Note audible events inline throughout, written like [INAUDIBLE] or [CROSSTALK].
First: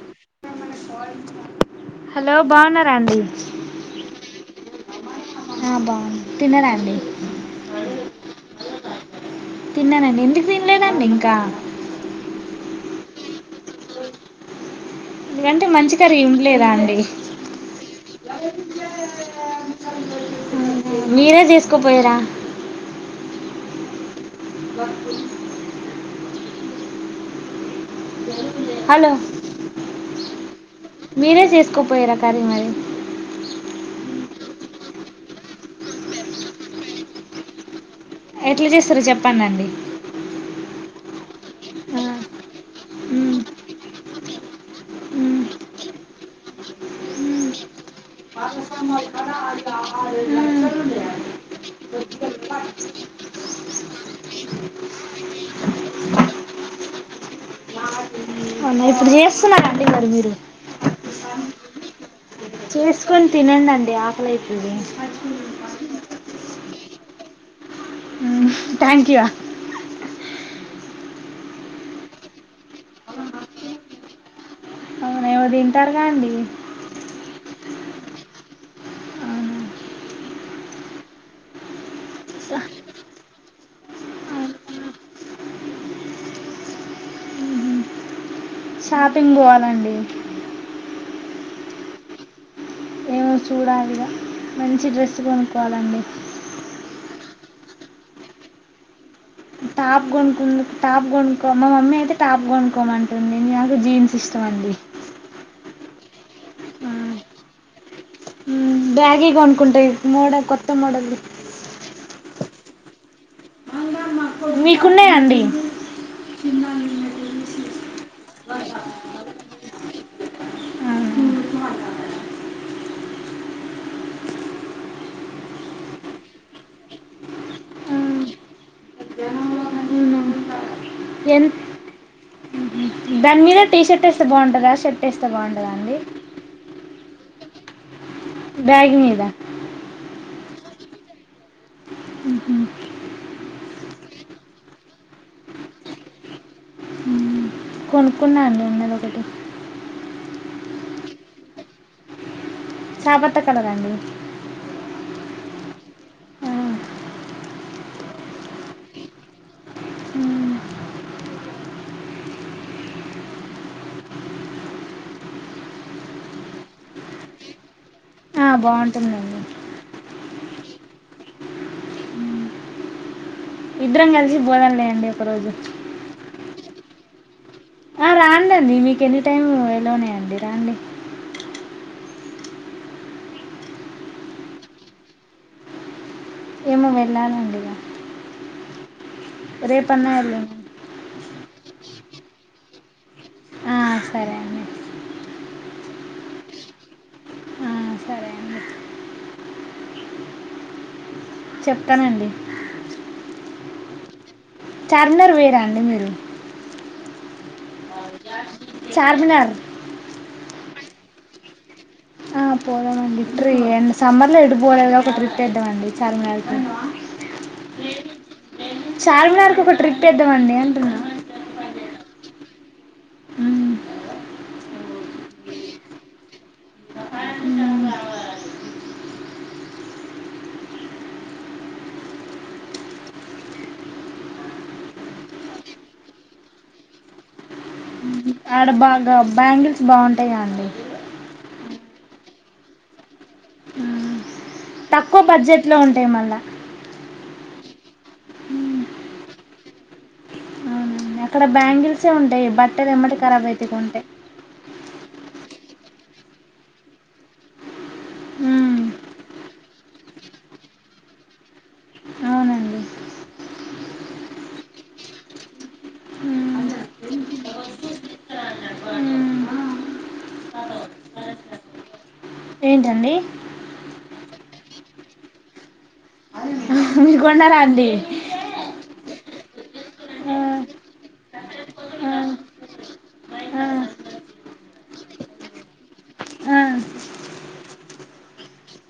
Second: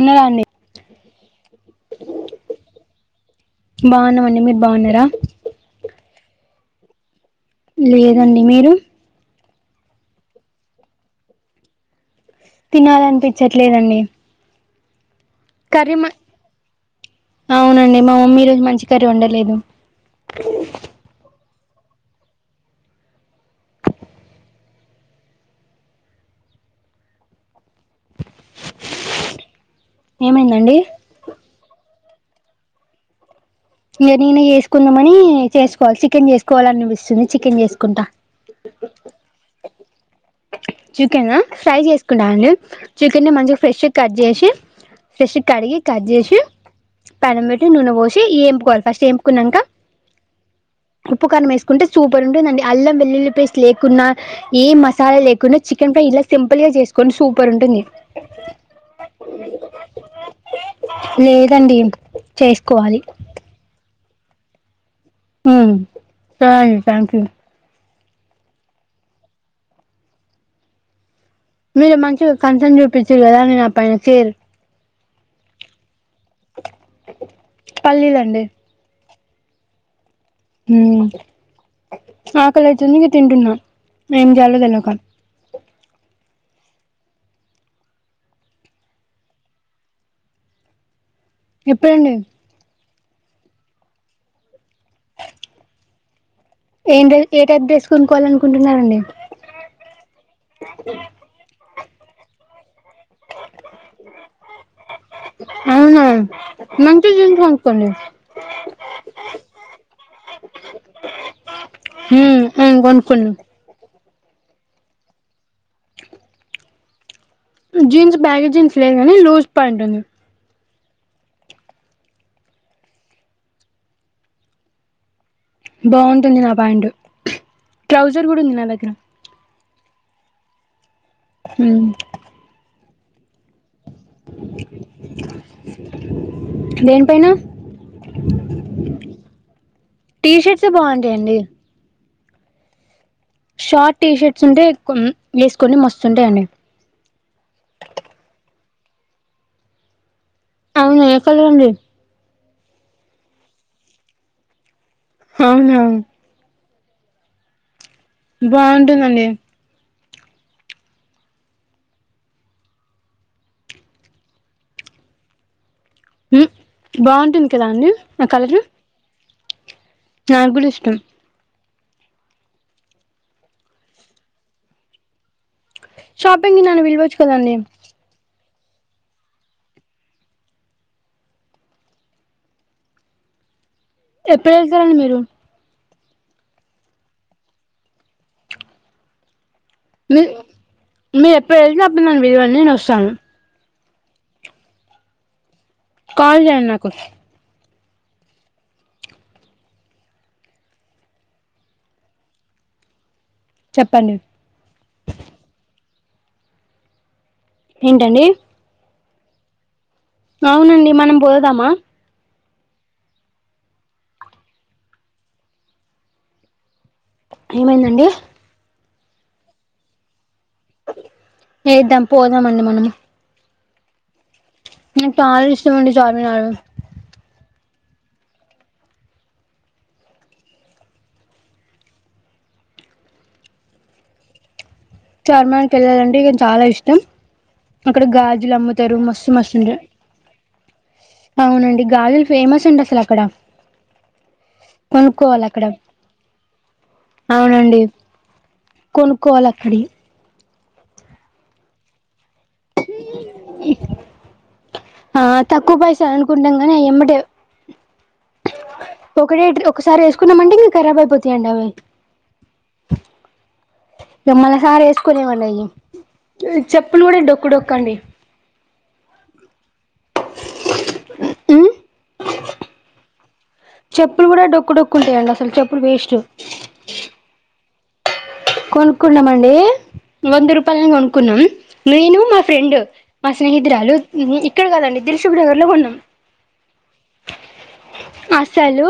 ఉన్నదా అండి హలో బాగున్నారా అండి బాగున్నామండి మీర్ బాగున్నారా? ఆ బాగుంది తిన్నారా అండి? లేదండి మీరు తిన్నానండి ఎందుకు తినలేదండి ఇంకా తినాలనిపిచ్చట్లేదు అండి ఎందుకంటే మంచి కర్రీ వుండ్లేదా అండి అవునండి మా మమ్మీ ఈ రోజు మంచి కర్రీ వండలేదు మీరే చేసుకోపొయ్యిర్ర మస్తు హలో ఏమైందండి మీరే చేస్కో కొ పోయార కర్రీ మరి ఇంగా నేనే చేసుకుందామని చేసుకోవాలి చికెన్ చేసుకోవాల అనిపిస్తుంది చికెన్ చేసుకుంటా ఎట్లా చేస్తారు చెప్పడండి చికెన ఫ్రై చేసుకుంటాండి చికెన్ని మంచిగా ఫ్రెష్గా కట్ చేసి ఫ్రెష్ కడిగి కట్ చేసి పెనం పెట్టి నూనె పోసి ఏం మ ఉప్పు కారం వేసుకుంటే సూపర్ ఉంటుందండి అల్లం వెల్లుల్లి పేస్ట్ లేకుంన్నా ఏ మసాలా లేకుండా చికెన్ ఇలా సింపుల్ గా చేస్కోండి సూపర్ ఉంటుంది అవునా ఇప్పుడు చేస్తున్నారండి మరి మీరు లేదండి చేసుకోవాలి చేసుకొని తిన్నండండి ఆకలైతది ఫైన్ థాంక్ యు థాంఖ్య మీరు మంచిగా కన్సన్ చూపించరు కదా నేను ఆ పైన చేరు అవునా ఏమో తింటారుగా అండి పల్లీలండి హమ్ అవునా అక్కలైతుంది తింటున్నా ఏం జేయ్యాలోతేలిక షాపింగ్ పోవాలండి ఎప్పుడండి ఏమో చూడాలిగా మంచి డ్రెస్ కొనుక్కోవాలండి ఏంటది ఏ టైప్ డ్రస్ కొనుక్కవాలి అనుకుంటున్నారండి టాప్ కొనుకు టాప్ కొనుకో మా మమ్మీ అయితే టాప్ కొను కొనుకోమంటుంది నాకు జీన్స్ ఇష్టమండి అవునా మంచి జీన్స్ కొన్నుకోండి బ్యాగీ కొనుకుంటా మోడ కొత్త మోడలు హా కొనుకోండి మీకున్నాయండి జీన్స్ బ్యాగీ జీన్స్ లేదు కానీ లూజ్ ప్యాంటుంది బాగుంటుంది నా ప్యాంటు ట్రోజర్ కూడా ఉంది నా దగ్గర ఎంత్ దాని మీద టీ షర్ట్ వేస్తే బాగుంటుందా షర్ట్ వేస్తే బాగుంటుందా అండి దేనిపైన బ్యాగీ మీద టీ షర్ట్స్ బాగుంటాయిండి షార్ట్ టీ షర్ట్స్ ఉంటే వేసుకొండి మస్తుంటాయండి కొనుక్కున్నాండి ఉన్నది ఒకటి అవునా ఎ కలరండి చాపత్త కలరాండి అవునా బొంటుందండి మ్, బొంటుంది కదా అండి ఆ బొంటుందండి నాకూడ ఇష్టం ఇద్దరం కలిసి పోదాంలే అండి ఒక రోజు షాపింగ్కి నన్ను పిలవచ్చు కదండి. రండండి మీకు ఎనీ టైం ఎలోనేయండి రండి. ఎప్పుడు వెళ్తారండి మీరు ఏమో వెళ్లాలండి ఇగ రే పన్న మీ ఎల్లుండన్న మీరు వెళ్లినప్పుడు నన్ను పిలవండి నేను వస్తాను ఆ సరే అండి. కాల్ జేయండి నాకు ఆ, సరే అండి చెప్తానండి చెప్పండి చార్మినార్ పోయిరా అండి మీరు ఏంటండి చార్మినర్ అవునండి మనం పోదామా ఆ పోదామండి ఇ ట్రీ సమ్మర్ లో ఎటుపోలేదు కాబట్టి ఒక ట్రిప్ ఏద్దామండి చార్మినార్ కి ఏమైందండి చార్మినార్కి ఒక ట్రిప్ ఏద్దామండి వేద్దాం పోదామండి మనము మ్మ్ నాకు చాలా ఇష్టమండి చార్మినాలు చార్మినార్ కెళ్ళాలంటే ఇగ చాలా ఇష్టం అక్కడ గాజులు ఆడ అమ్ముతారు బాగా మస్తు మస్తుంట బ్యాంగిల్స్ ఉంటాయి బాగుంటాయి కదండి అవును గాజులు ఫేమస్ అండి అసలు అక్కడ మ్మ్ తక్కువ కొనుక్కోవాలి అక్కడ బడ్జెట్లో ఉంటాయి మళ్ళా అవునండి కొనుక్కోవాలి అక్కడి అవునండి అక్కడ బ్యాంగిల్సే ఉంటాయి బట్టలు ఎమ్మటె ఖరాబ్యతాయ్ కొంటే ఆ తక్కువ పైసలు అనుకుంటాం కానీ ఆయి ఎమ్మటే మ్మ్ ఒకటే ఒకసారి వేసుకున్నామంటే ఇగ ఖరాబ్ అయిపోతాయండి అవి అవునండి ఇక మనసార వేసుకోలేము అండి అవి మ్మ్ చెప్పులు కూడా డొక్కు డొక్కండి మ్మ్ ఉ ఏంటండి చెప్పులు కూడా డొక్కు డొక్కు ఉంటాయండి అసలు చెప్పులు వేస్ట్ అ కొనుక్కున్నాం అండి వంద రూపాయలని కొనుక్కున్నాం ఆ, నేను మా ఫ్రెండ్ మ ఆ, స్నేహితురాలు ఇక్కడ కదండి దిల్షుకు నగర్ లో కొన్నాం ఆ అసలు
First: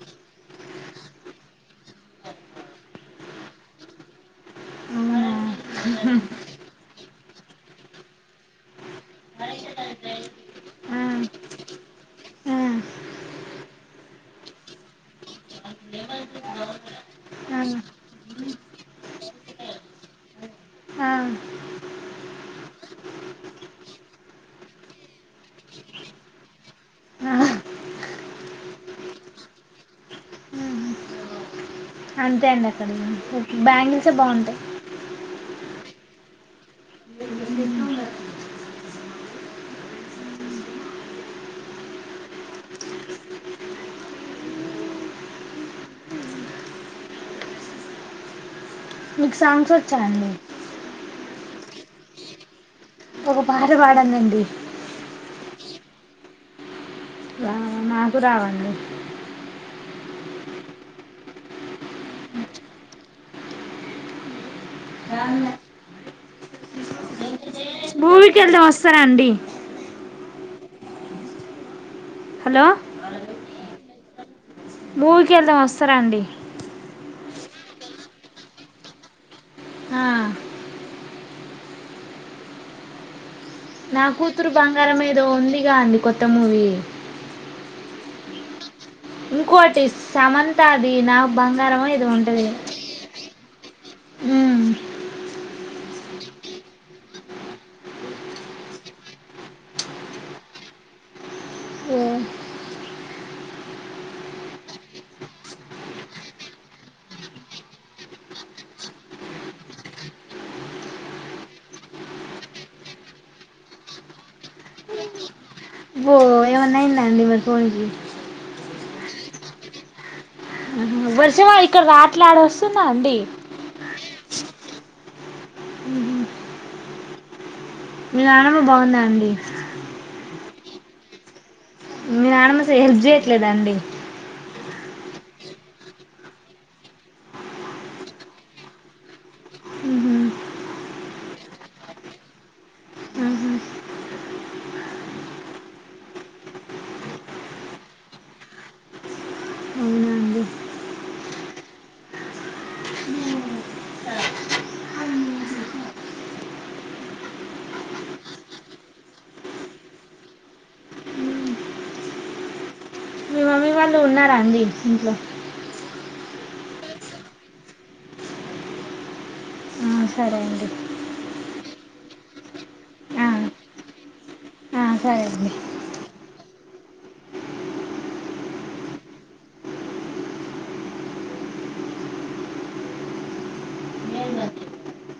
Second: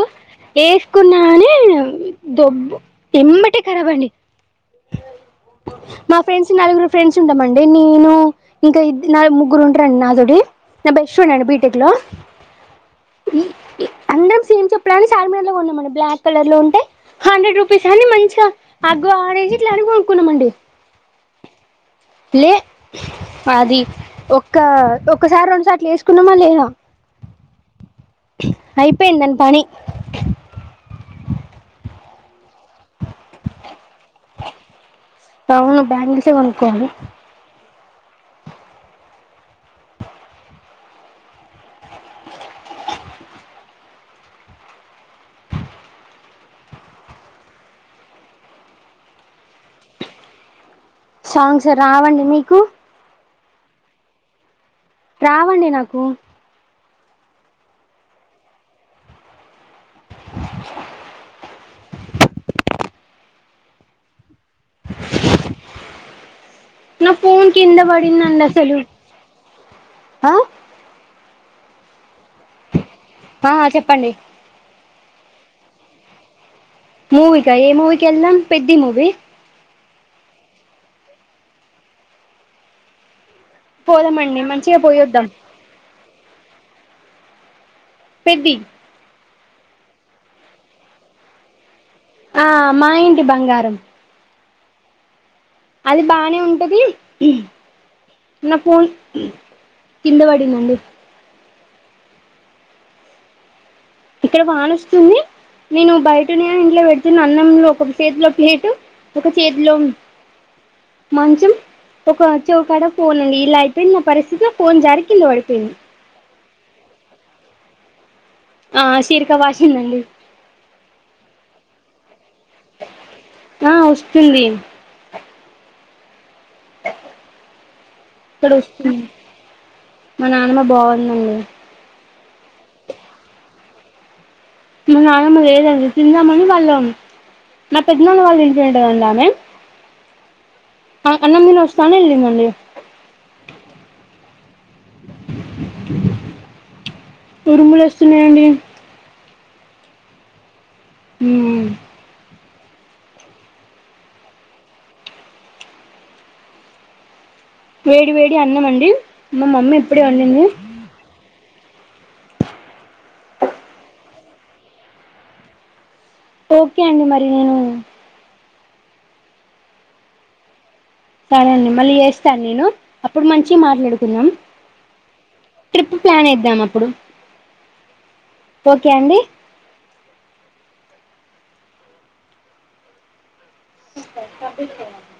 వేసుకున్న గాని దొబ్బు ఎంబటె కరాబ్ అండి అవున మా ఫ్రెండ్స్ నలుగురు ఫ్రెండ్స్ ఉంటామండి నేను ఇంకా ముగ్గురు ఉంటారండి నాతోటి నా ఆ, బెస్ట్ ఫ్రెండ్ అండి బిటెక్ లో ఆ, ఈ అందరం సేమ్ చెప్పులని చార్మినార్లో కోన్నామండి బ్లాక్ కలర్ లో ఉంటే హండ్రెడ్ రూపీస్ అని మంచిగా అగ్గు ఆడేసి ఇట్లా అని కొనుకున్నామండి. ఆ, లే అది ఒక్క ఒక్కసారి రెండుసార్లు వేసుకున్నామా లేదా ఆ అయిపోయింది దాని పని అంతే అండి అక్కడి బ్యాంగల్సే బాగుంటాయి ఏమో బ్యాంగల్సే కొనుక్కోవాలి మీకు సాంగ్స్ వచ్చా అండి సాంగ్స్ రావండి మీకు ఒక పాట పాడండి అండి రావండి నాకు రా నాకు రావండి రాలే నా ఫోన్ కింద పడింది మూవీకి అండి వెళ్దాం అసలు వస్తారా అండి ఆ హలో ఆ చెప్పండి మూవీకి వెళ్దాం వస్తారా అండి మూవీ కా ఏ మూవకి ఎలా పెద్ది మూవి ఆ, నా పోదామండి కూతురు మంచిగా బంగారం ఏదో పోయొద్దాం ఉందిగా అండి కొత్త మూవీ పెద్ది ఇంకోటి సమంత ది నా బంగారం ఏ ఆ మా ఇంటి బంగారం ఉమ్, అది బానే ఉంటది ఉ నా ఫోన్ కింద పడింది ఉండు ఓ ఇక్కడ వాన వస్తుంది నేను బయటనే ఇంట్లో పెడుతున్న అన్నంలో ఒక చేతిలో ప్లేటు ఒక చేతిలో [INAUDIBLE] మంచం ఒక చెవి కాడ ఫోన్ ఉంది ఇలా అయిపోయింది నా పరిస్థితి ఫోన్ జారికింద పడిపోయింది ఓ ఏమన్నా అయిందా అండి మరి ఫోన్ కి ఆ శీరికా వాశింది అండి వర్షమా ఇక్కడ రావట్లే ఆడ వస్తుంద అండి తుంది ఆఓహా మీ నానమ్మ బాగుందా అండి మా నానమ్మ బాగుంది అండి మీ నానమ్మ సేప్ చేయట్లేద అండి నానమ్మ లేదండి తిందామ అని వాళ్ళం నా పెద్దనాన్న వాళ్ళంటికి పోయింటది అండి ఆమె మ్హూ. ఆ అన్నం తినివస్తానని వెళ్ళింది అండి [INAUDIBLE] ఉరుములు వస్తున్నాయి అండీ అవునా అండి ఊ వేడి వేడి అన్నం అండి మా మమ్మీ ఇప్పుడే వండింది మీ మమ్మీ వాళ్ళు ఉన్నారా అండి ఇంట్లో ఓకే అండి మరి నేను ఆ, సరే అండి సరే అండి మళ్ళీ చేస్తాను నేను అప్పుడు ఆ, మంచి మాట్లాడుకుందం ఆ, సరే ట్రిప్ ప్లాన్ ఎద్దాం అప్పుడు ఓకే అండి అండి తప్పించుకున్నాం